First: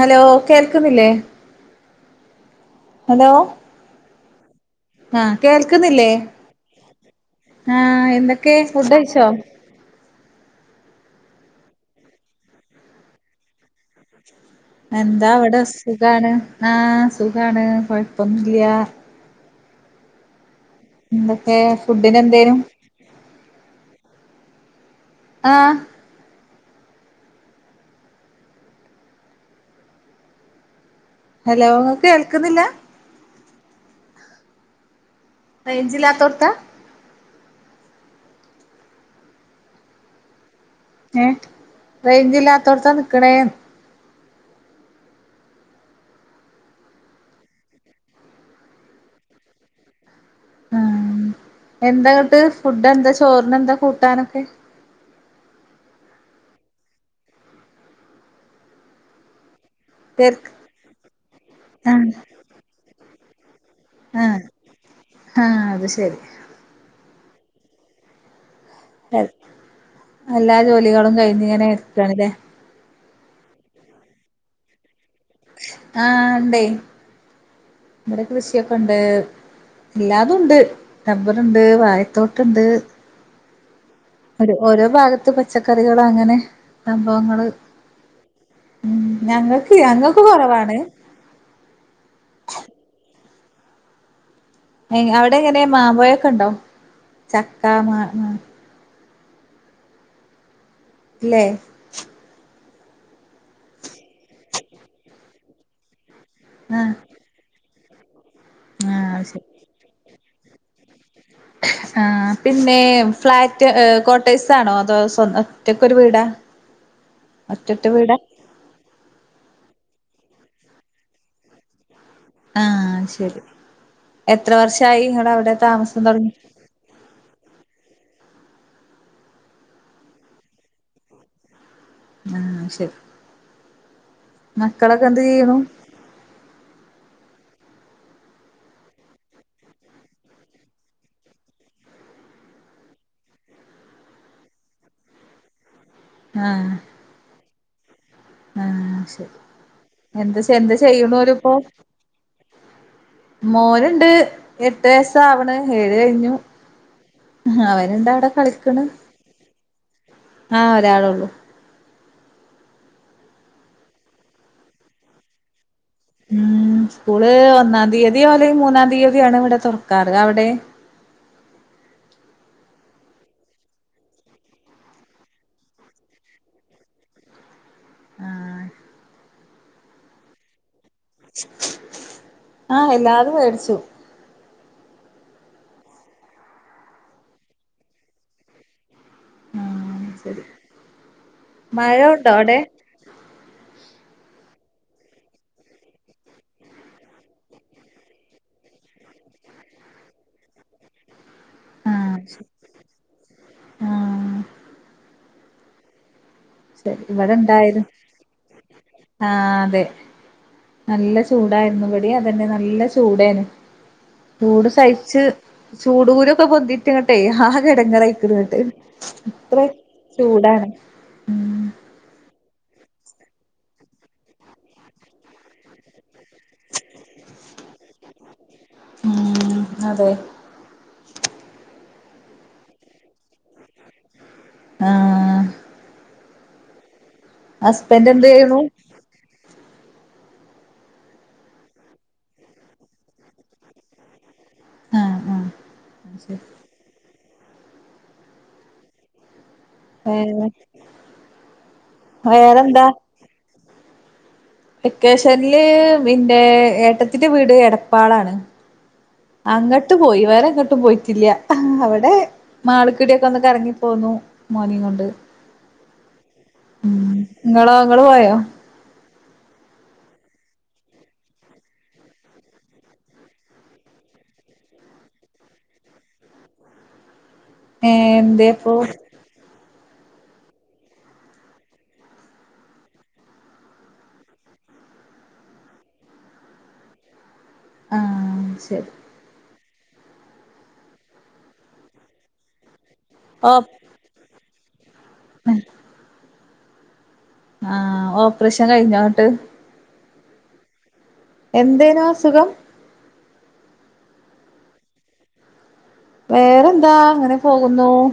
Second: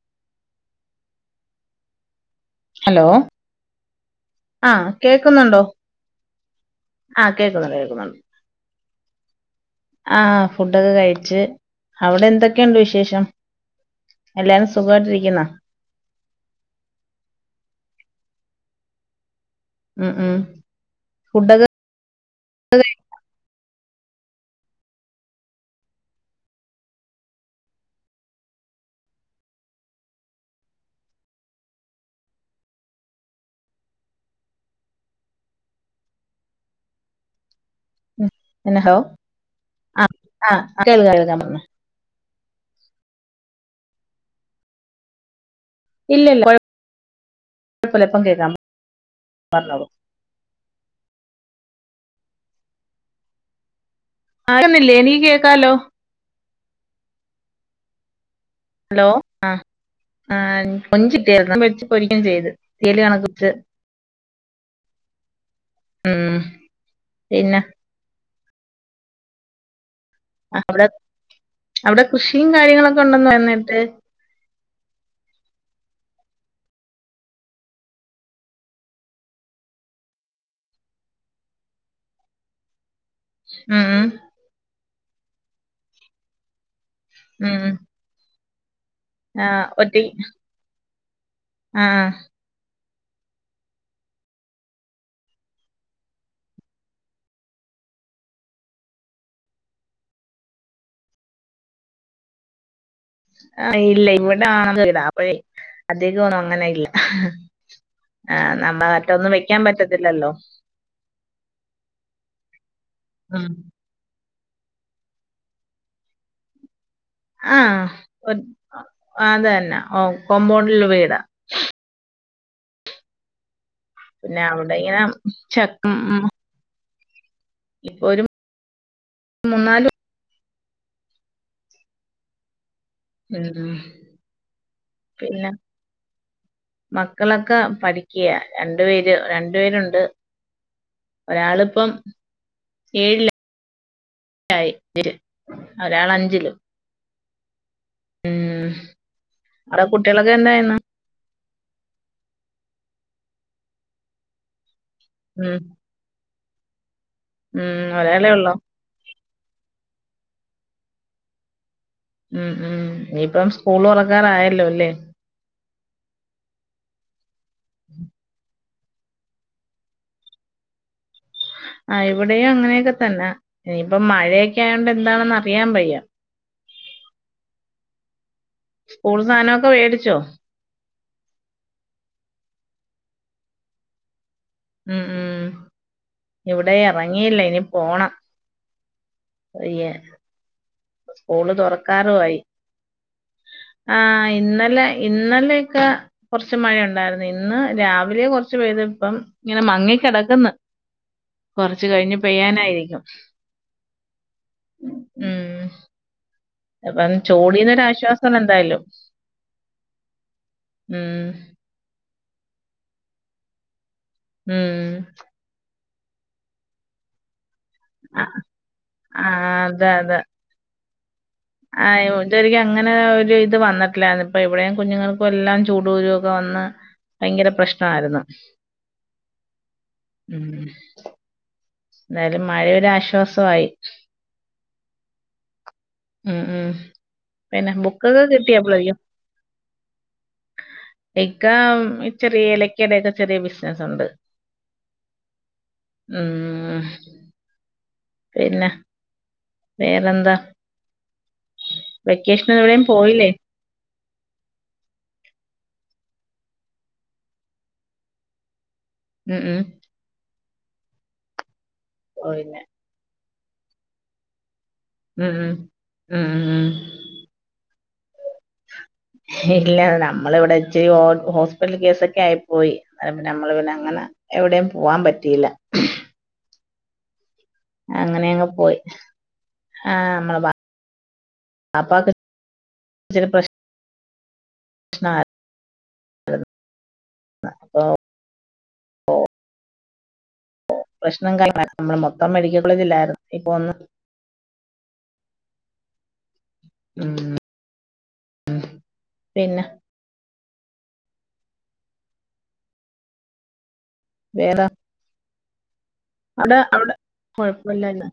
Hello കേൾക്കുന്നില്ലേ? Hello ആഹ് ആഹ കേക്കുന്നുണ്ടോ കേൾക്കുന്നില്ലേ ആഹ് കേക്കുന്നുണ്ട് ആഹ എന്തൊക്കെ ഫുഡ്‌ കഴിച്ചോ ആ ഫുഡൊക്കെ കഴിച്ച് അവിടെ എന്തൊക്കെയുണ്ട് വിശേഷം? എല്ലാരും എന്താ സുഖമായിട്ടിരിക്കുന്നോ അവിടെ സുഖാണ് ആഹ സുഖാണ് കൊഴപ്പന്നില്ല ആഹ ആഹ് ഏഹ് ഫുഡിന് എന്തെനിം ആഹ ഹലോ കേൾക്കുന്നില്ല? റേഞ്ചില്ലാത്തോട്ത്താ? എന്നെ ഹലോ ആഹ്ആഹ് കേൾ ഏഹ് കേൾക്കാം പറഞ്ഞേ റേഞ്ചില്ലാത്തോട്ത്താ നിക്കണേന്. ഇല്ലല്ലകൊഴപ്പല്ലിപ്പം കേൾക്കാം പറഞ്ഞോളൂ ആഹ എന്താന്ട്ട് ഫുഡ് എന്താ ചോറിന്എന്താ കൂട്ടാനൊക്കെ? കേക്കുന്നില്ലേ നീകേക്കാലോ. ഹലോ ആഹ് പേർക്ക് ആഹ് കൊഞ്ചികിട്ടേര്ന്നു. മേടിച്ച് ആഹ് പൊരിക്കേം ചെയ്ത്. തീയലണകുച്. ആഹ് ആഹ് അത് ശരി. ഉം പിന്നെ. എല്ലാ ആ, അവിടെ ജോലികളും കഴിഞ്ഞ്ങ്ങനെ ഇരിക്കാണ്ല്ലേ. കൊണ്ടന്ന് വന്നിട്ട്. ആഹ്, ഇണ്ടേയ്, ഇവിടെ കൃഷൊക്കെണ്ട്. എല്ലാതുംണ്ട്, റബ്ബറ്ണ്ട് വായത്തോട്ട്ണ്ട്. ഉം ഉം ഒരു ഓരോ ഭാഗത്ത് പച്ചക്കറികള് അങ്ങനെ സംഭവങ്ങള്. ഉം ഉം ഉം, ആഹ് ഞങ്ങൾക്ക് ഒറ്റ ഞങ്ങൾക്ക് കൊറവാണ്. ആഹ്. അവിടെങ്ങനെ മാമ്പയൊക്കെണ്ടോ? ചക്ക, മാങ്ങ. ല്ലേ? ആഹ ഇല്ലെയ്. ഇവിടെ ആണ അപ്പഴേഅദ്ദേഹൊന്നും അങ്ങനെയില്ല. ആഹ് ആഹ് നമ്മ ആഹ് മറ്റൊന്നും ശരി വെക്കാൻ പറ്റത്തില്ലല്ലോ. ആഹ പിന്നെ ഫ്ലാറ്റ് ക്വോട്ടേഴ്സ് ആണോ അതോ സ്വ ഒറ്റക്കൊരൂവീടാ? ആഹ്, ഓ അതന്നെ ഓ കോമ്പൗണ്ടിലെ വീടാ ആഹ് ശെരി പിന്നെ എത്ര അവിടെ ഇങ്ങനെ വർഷായി ഇങ്ങടവിടെ ചക്ക താമസം തൊട്ങ്ങീട്ട്? ഇപ്പൊരു മൂന്നാല്. ശെരി. ഉം മക്കളൊക്കെ എന്ത് പിന്നെ ചെയ്യ്ണു? മക്കളൊക്കെ പഠിക്ക്യാ രണ്ടു പേര് രണ്ടു പേരുണ്ട്. ഒരാളിപ്പം ഏഴിലാ യി ര് ഒരാളഞ്ചിലും ഉം ശെരി അവിടെ കുട്ടികളൊക്കെ എന്താച ന്താ എന്തായിന്ന് ചെയ്യ്ണോരിപ്പൊ. മോന്ണ്ട് എട്ട്യസ് ട്ടാ വ്ണ് ഉം ഏഴ്കഴിഞ്ഞ്. ഉം അവന്ണ്ട ഒരാളെ വിടെ ഉള്ളോ കളിക്ക്ണ്. ആഹ് ഒരാളൊള്ളൂ. ഉം ഉം ഇനീപ്പം സ്കൂള് തുറക്കാറായല്ലോ ലേ? ഉം സ്കൂള് ഒന്നാം തീയതോഅല്ലേൽ മൂന്നാം തീയതിയോആണ് ഇവിടെ തുറക്കാറ്. അവിടെ? ആഹ്, ഇവിടെയും അങ്ങനെയൊക്കെ തന്നെ ഇനിയിപ്പ മഴയൊക്കെ ആയോണ്ട് എന്താണെന്ന് അറിയാൻ വയ്യ. ആഹ് സ്കൂൾ സാനൊക്കെ വേടിച്ചോ? ആഹ് എല്ലാതും വേടിച്ചു. ഉം ഉം എവിടെം എറങ്ങിയില്ല ഇനി പോണം. വയ്യ. ആഹ് ശരി സ്കൂള് മഴ തുറക്കാറു ഉണ്ടോ ആയി. അവിടെ ആഹ് ഇന്നലെ ഇന്നലൊക്കെ. കൊർച്ച് മഴ ഉണ്ടായിരുന്നു ഇന്ന് രാവിലെ കൊർച്ച് പെയ്ത് ഇപ്പം. ഇങ്ങനെ മങ്ങി കിടക്ക് ന്ന് കൊർച്ച് കഴിഞ് ആഹ് ശരി പെയ്യാനായിരിക്കും ആഹ് ഉം. ശരി അപ്പം ഇവടെ എന്തായാലും ചൂടീന്നൊരാശ്വാസം എന്തായാലും ആ അതേ നല്ല ഉം ചൂ ചൂടായിരുന്നു ഇവടി അതന്നെ നല്ല ചൂടേന് ചൂട് ഉം സഹിച്ച് ചൂടൂകുരൊക്കെ പൊന്തി റ്റ്ങ്ങട്ടെ ആകെ ആ എടങ്ങറയിക്കുന്ന്ങ്ങട്ട് ആ, അത്ര അതെ അതെ ചൂടാണ്. ഉം ആഹ് ഓ ശരിക്കും അങ്ങനെ ഒരു ഇത് വന്നിട്ടില്ലായിരുന്ന് ഇപ്പ ഇവിടെയും കുഞ്ഞുങ്ങൾക്കും എല്ലാം ചൂട് കുരു വന്ന് ഭയങ്കര പ്രശ്നമായിരുന്നു ഉം അതെ ഉം എന്തായാലും മഴരാശ്വാസമായി. ആഹ് ഉം ഉം പിന്നെ ഹസ്ബൻഡ് ബുക്കൊക്കെ എന്ത് കിട്ടിയാ ചെയ്യ്ണു അപ്പളേക്കും ഇക്ക ചെറിയ ഏലക്കയുടൊക്കെ ചെറിയ ബിസിനസുണ്ട്. ആഹ് ആഹ് ശരി ഉം പിന്നെ വേറെന്താ വേറെ വെക്കേഷൻ എവിടെേയും വേറെന്താ പോയില്ലേ വെക്കേഷനില് പിന്നെ ഏട്ടത്തിന്റെ വീട് എടപ്പാളാണ് ഉം ഉം അങ്ങട്ട് പോയി വേറെങ്ങട്ടും പോയിട്ടില്ല അവടെ ഓ പിന്നെ മാള്ക്കൂടിയൊക്കെ ഒന്ന് കറങ്ങിപ്പോന്നു മോനിം കൊണ്ട്. ഉം ഉം ഉം ഉം ഇങ്ങളോ ഇങ്ങള് പോയോ ഇല്ല നമ്മളിവിടെ ഇച്ചിരി ഹോ ഹോസ്പിറ്റൽ കേസൊക്കെ ആയിപ്പോയി നമ്മള് പിന്നെ അങ്ങനെ എവിടെയും പോവാൻ പറ്റിയില്ല. ഏഹ് അങ്ങനെ എന്തേ അങ്ങ് അപ്പൊ പോയി. ആഹ് നമ്മളെ വാപ്പാക്ക് ചെറിയ പ്രശ്നം പ്രശ്നയിന്നു [inaudible] അപ്പൊ ആഹ് ശരി ഓ ഓ പ്രശ്നങ്ങളിലാണ് നമ്മൾ മൊത്തം മെഡിക്കൽ കോളേജില്ലായിരുന്നു ഇപ്പൊ വന്ന് ആഹ് ഉം ആഹ് ഓപ്പറേഷൻ കഴിഞ്ഞോന്ന്ട്ട് പിന്നെ എന്തേനു അസുഖം വേറെ അവിടെ അവിടെ വേറെന്താ അങ്ങനെ പോകുന്നു. കുഴപ്പമില്ലായിരുന്നു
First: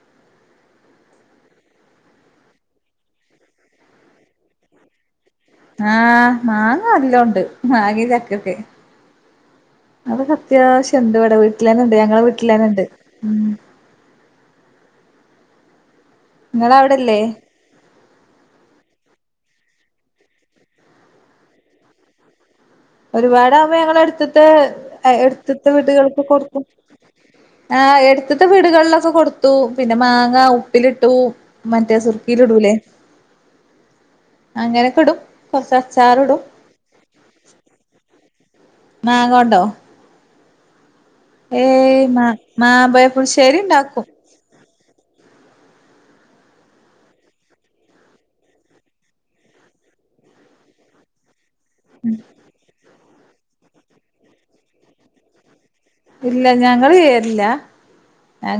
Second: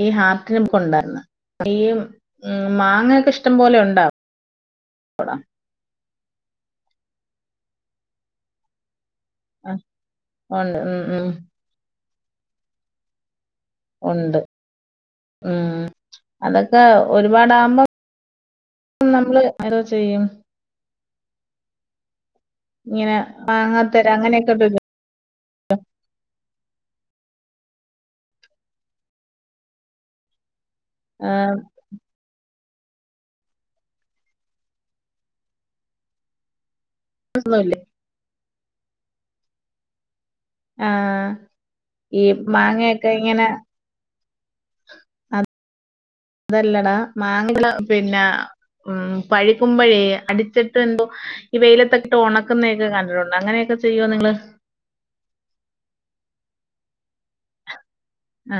ഈഹ് ഹാർട്ടിടിപ്പ് ഉണ്ടായിരുന്ന് ഈഹ് ഉം മാങ്ങൊക്കെ ഇഷ്ടം പോലെ ഉണ്ടാ പൊട ആഹ് മാങ്ങ എല്ലോണ്ട് മാങ്ങി ചക്കൊക്കെ. ആ, അതൊക്കെ ഉണ്ട് ഉം, അത്യാവശ്യണ്ട് ഉം, ഇവടെ വീട്ടിലെന്നണ്ട് ഉണ്ട് ഉം നിങ്ങളെ അതൊക്കെ അവിടെല്ലേ ഒരുപാടാകുമ്പോ നമ്മള് ഏതോ ചെയ്യും ഇങ്ങനെ ഒരുപാട് ആകുമ്പോ മാങ്ങ ഞങ്ങൽ തരാം അങ്ങനെയൊക്കെ ഒരു ഇത്. അടുത്ത വീടുകൾക്ക് കൊട്ക്കും. ആഹ് എടുത്തത്തെ വീടുകളിലൊക്കെ കൊടുത്തു പിന്നെ മാങ്ങ ഉപ്പിലിട്ടു ആ, മ മറ്റേ സുർക്കിൽ ഇടൂല്ലേ അങ്ങനെയൊക്കെ ഇടും കൊറച്ച് അച്ചാർ ഇടും. [inaudible] മാങ്ങോണ്ടോ ആ, ഏയ് ഈ മാങ്ങയൊക്കെ ഇങ്ങനെ മാമ്പയപുൾശേരിണ്ടാക്കും. അതല്ലടാ മാങ്ങ പിന്നെ ഉം പഴിക്കുമ്പോഴേ അടിച്ചിട്ട് എന്തോ ഈഹ് വെയിലത്തക്കിട്ട് ഉണക്കുന്നതക്കെ കണ്ടിട്ടുണ്ട് അങ്ങനെയൊക്കെ ചെയ്യോ നിങ്ങള് ഇല്ല ഞങ്ങൾ ചെയ്യാരില്ല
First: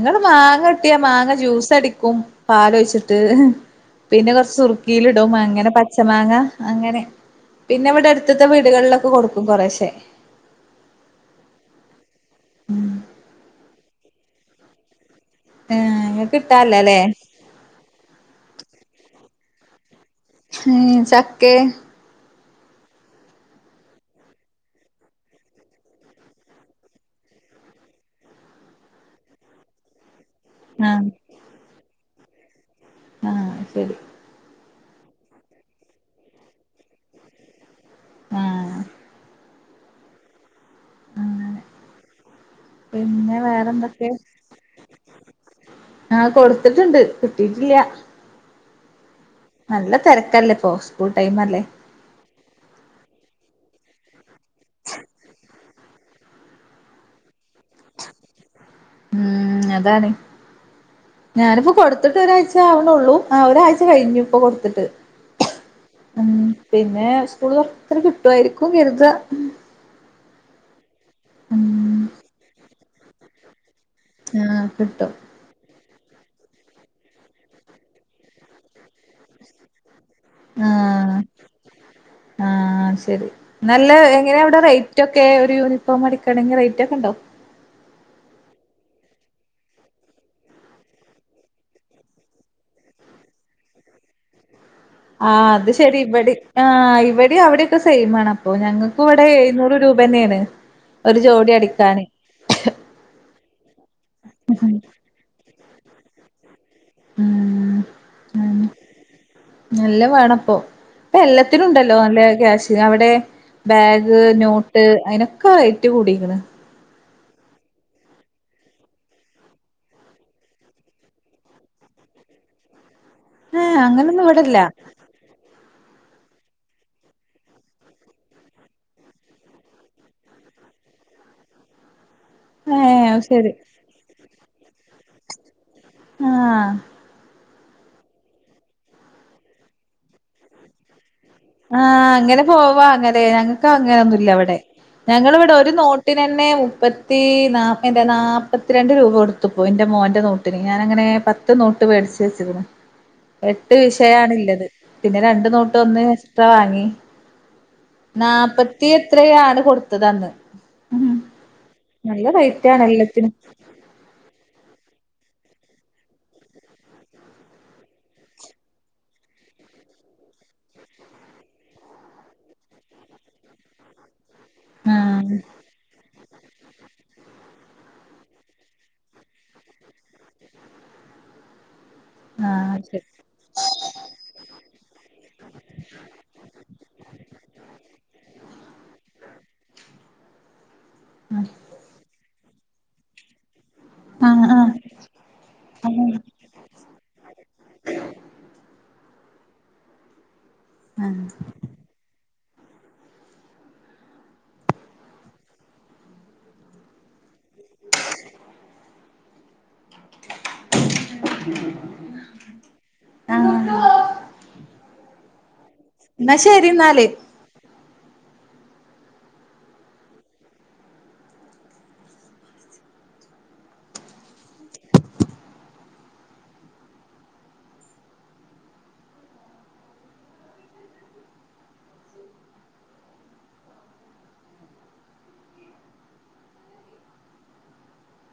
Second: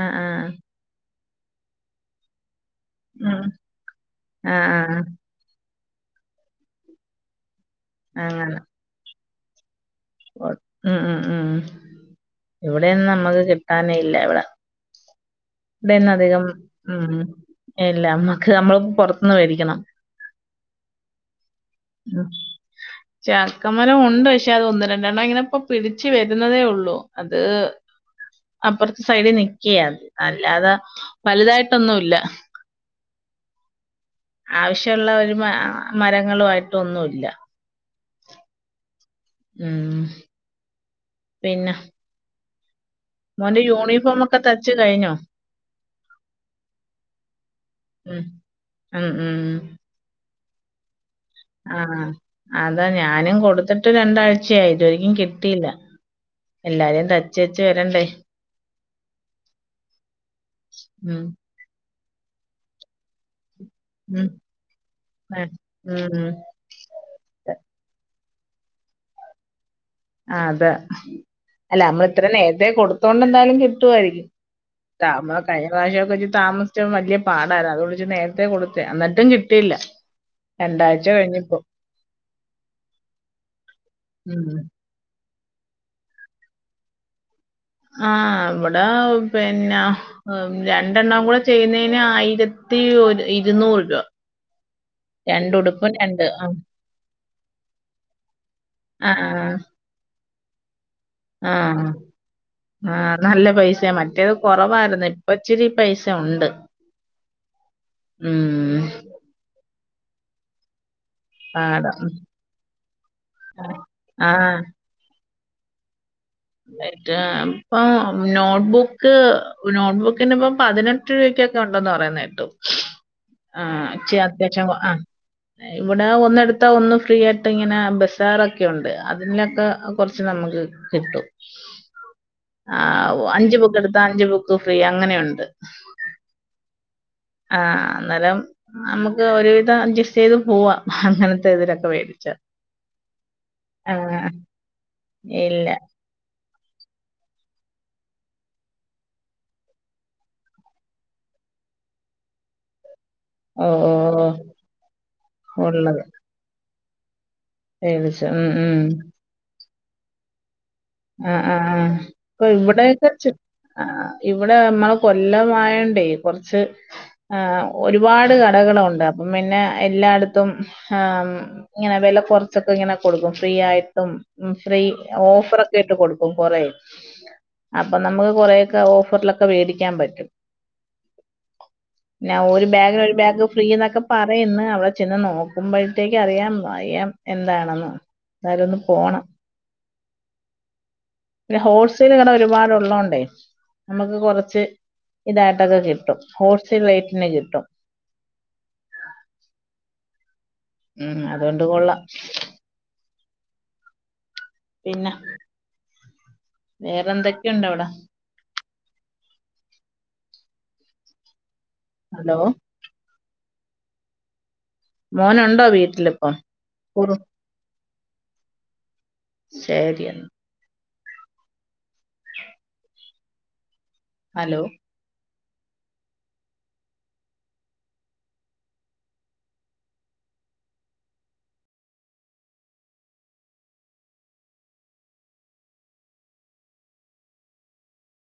ആഹ് ആഹ് മാങ്ങ കിട്ടിയ മാങ്ങ ജ്യൂസ് അടിക്കും പാലൊഴിച്ചി ഉം പിന്നെ കൊർച്ച് ആഹ് ആഹ് സുർക്കില്ടും. അങ്ങനെ പച്ച മാങ്ങ അങ്ങനെ. പിന്നെ ഇവിടെ എട്ത്തത്തെ അങ്ങനെ വീടുകള്ലൊക്കെ കൊടുക്കും കൊറേശേ ഉം ഇവിടെയൊന്നും നമ്മക്ക് കിട്ടാനില്ല ഇവിടെ. ഏഹ് ഇതെന്നെ ഇങ്ങക്ക് അധികം കിട്ടാല്ലല്ലേ ഉം എല്ലാം നമ്മക്ക് നമ്മള് പൊറത്ത്ന്ന് വേടിക്കണം ഉം ചക്കെ ആഹ് ചക്കമരം ഉണ്ട് പക്ഷെ അത് ഒന്ന് രണ്ടെണ്ണം ഇങ്ങനെ ഇപ്പ പിടിച്ചു വരുന്നതേ ഉള്ളൂ അത് അപ്പറത്തെ സൈഡി നിക്ക്യാത് അല്ലാത ആഹ് വലുതായിട്ടൊന്നുല്ല. ആഹ് ശരി ആവശ്യള്ള ഒരു മരങ്ങൽ ആയിട്ടൊന്നുല്ല ആഹ് ഉം പിന്നെ പിന്നെ മോന്റെ വേറെന്തൊക്കെ യൂണിഫോം ഒക്കെ തച്ച് കഴിഞ്ഞോ? ആഹ് കൊട്ത്തിട്ടുണ്ട് കിട്ടീട്ടില്ല ഉം ഉം ഉം ഉ നല്ല തെരക്കല്ലെ ഇപ്പോ സ്കൂൾ ടൈംമല്ലേ. ആഹ് അതാ ഞാനും കൊടുത്തിട്ട് രണ്ടാഴ്ചയായി ഇത് വരെക്കും കിട്ടിയില്ല എല്ലാരെയും ത ചേച്ച വരൻ ഉം അതാണ് ഉം ഞാനിപ്പോ കൊടു ത്തിട്ട് ഒരാഴ്ച ആവ്ണൊള്ളൂ ആ ഒരാഴ്ച കഴിഞ്ഞു ഉം ഇപ്പൊ കൊടുത്തിട്ട് ഉം പിന്നെ സ്കൂള് തുറന്നിട്ട് കിട്ടു ആയിരിക്കും കര്താ. ആഹ് അതെ ഉം അല്ല നമ്മള് ഇത്ര നേരത്തെ കൊടുത്തോണ്ട് എന്തായാലും കിട്ടുായിരിക്കും ആഹ് കിട്ടും കഴഞ്ഞറാശ്യക്കെ ഇഞ്ജ് താമസിച്ചും വല്ല്യ പാടാണ് അതൊയിച്ച് നേരത്തെ കൊടു എന്നട്ടും കിട്ടിയില്ല രണ്ടാഴ്ച ആഹ് കഴിഞ്ഞ്പ്പോ ആഹ് ശരി. നല്ല എങ്ങനെയാ ഉം. അവിടെ റൈറ്റൊക്കെ ഒരു യൂനിഫോമടിക്കണെങ്കി റൈറ്റൊക്കെണ്ടാവും. ആഹ് ഇവ്ടെ പിന്നെ രണ്ടെണ്ണം കൂടെ ചെയ്യുന്നേന് ആയിരത്തി ഒരു ഇരുന്നൂറ് രൂപ. ആ അത് രണ്ടുടുപ്പും ശരി രണ്ട് ഇവെടിം ആഹ് ഇവെടിം അവിടിയൊക്കെ സെയി ആണ് അപ്പൊ ഞങ്ങക്ക് ഇവിടെ ആഹ് എഴുന്നൂറ് രൂപന്നേണ്. ആഹ് ആഹ് നല്ല പൈസെ മറ്റേത് കൊറവായിര്ന്ന്. ഇപ്പച്ചിരി പൈസ ഉണ്ട് ഉം ഉം നല്ല വാണപ്പൊ ഇപ്പ എല്ലത്തിനും പാടാ ഉണ്ടല്ലോ നല്ല ക്യാഷ്. അവിടെ ബാഗ് ആഹ് നോട്ട് അയിനൊ ക്കെ റേറ്റ് കൂടിക്ക്ണ്. റേറ്റാ ഇപ്പം നോട്ട്ബുക്ക് നോട്ട്ബുക്കിന്പ്പം പതിനെ ട്ട് രൂപക്കോക്കെ ഉണ്ടന്ന് പറയുന്ന കേട്ടു. ഏഹ് ആഹ് ച്ചേ അങ്ങനൊന്നും ഇവിടില്ല അത്യാവ്ശ്യം ആഹ് ഇവിടെ ഒന്നെടുത്താ ഒന്ന് ഫ്രീ ആയിട്ട് ഇങ്ങനെ ബസ്സാറൊക്കെ ഉണ്ട് അതിലൊക്കെ കുറച്ച് നമുക്ക് കിട്ടും ഏഹ് ആഹ് ശരി അഞ്ച് ബുക്കടുത്താ അഞ്ച്ബു ക്ക്‌ ഫ്രീ അങ്ങനെയുണ്ട് ആഹ് ആഹ് അന്നേരം നമുക്ക് ഒരുവിധം അഡ്ജസ്റ്റ് ചെയ്ത് പോവാ അങ്ങനെ ആഹ് അങ്ങനെ പോവാ അങ്ങലെ ഞങ്ങക്ക് ആ അങ്ങനെ ഒന്നുല്ല ഇവിടെ ഞങ്ങള് ഇവടെ ഇല്ല ഒരു നോ ട്ടിനന്നെ മുപ്പത്തി നാ എന്റെ നാൽപ്പത്തിരണ്ട് രൂപ കൊടുത്തപ്പോ എൻ്റെ മോൻ്റെ നോട്ടിന് ഞാനങ്ങനെ പ ത്ത് നോട്ട് വേടിച്ച് വെച്ചിരുന്നു ഓ എട്ട് ഓ, ഓ, വിഷയാണ്ല്ലത് പിന്നെ രണ്ട് നോട്ട് ഉള്ളത് ഒന്നിന് എസ്ട്രാ വാങ്ങി. മേടിച്ചു ഉം ഉം നാപ്പത്തി എത്രയാ ആണ് കൊടുത്തതന്ന് ആഹ് ആഹ് ഇപ്പ ഇവിടെക്കചി എല്ലത്തിനും ആഹ് ഇവിടെ നമ്മളെ കൊല്ലം മയണ്ടേ കൊർച്ച് ആഹ് ഒരുപാട് കടകളുണ്ട് അപ്പം പിന്നെ എല്ലാടത്തും ആഹ് ഇങ്ങനെ വില കുറച്ചൊക്കെ ഇങ്ങനെ കൊടുക്കും ഫ്രീ ആയിട്ടും ഫ്രീ ആഹ് ഓഫറൊക്കെ. ട്ട് കൊടുക്കും കൊറേ അപ്പൊ നമുക്ക് കൊറെ ഒക്കെ ഓഫറിലൊക്കെ മേടിക്കാൻ പറ്റും. നൗ ഒരു ആഹ് ബാഗിന് ശരി ഒരു ബാഗ് ഫ്രീ എന്നൊക്കെ. പറയ്ന്ന് അവിടെ ചെന്ന് നോക്കുമ്പോഴത്തേക്ക് അറിയാം അറിയാം എന്താണെന്ന്. ന്തായാലും ഒന് പോണം. പിന്നെ ഹോൾസെയിൽ കട ഒരുപാടുള്ളോണ്ടേ നമ്മുക്ക് ആഹ് കുറച്ച്. ആഹ് ഇതായിട്ടൊക്കെ ആഹ് കിട്ടും ഹോൾ സെയിൽ റേറ്റിന് കിട്ടും. മ് അതുകൊണ്ട് കൊള്ളാം. പിന്നെ വേറെന്തൊക്കെയുണ്ട അവിടെ? ഹലോ. ആഹ മോനുണ്ടോ വീട്ടിലിപ്പം? കുറു എന്നാല് ശെരിയെന്ന ഹലോ.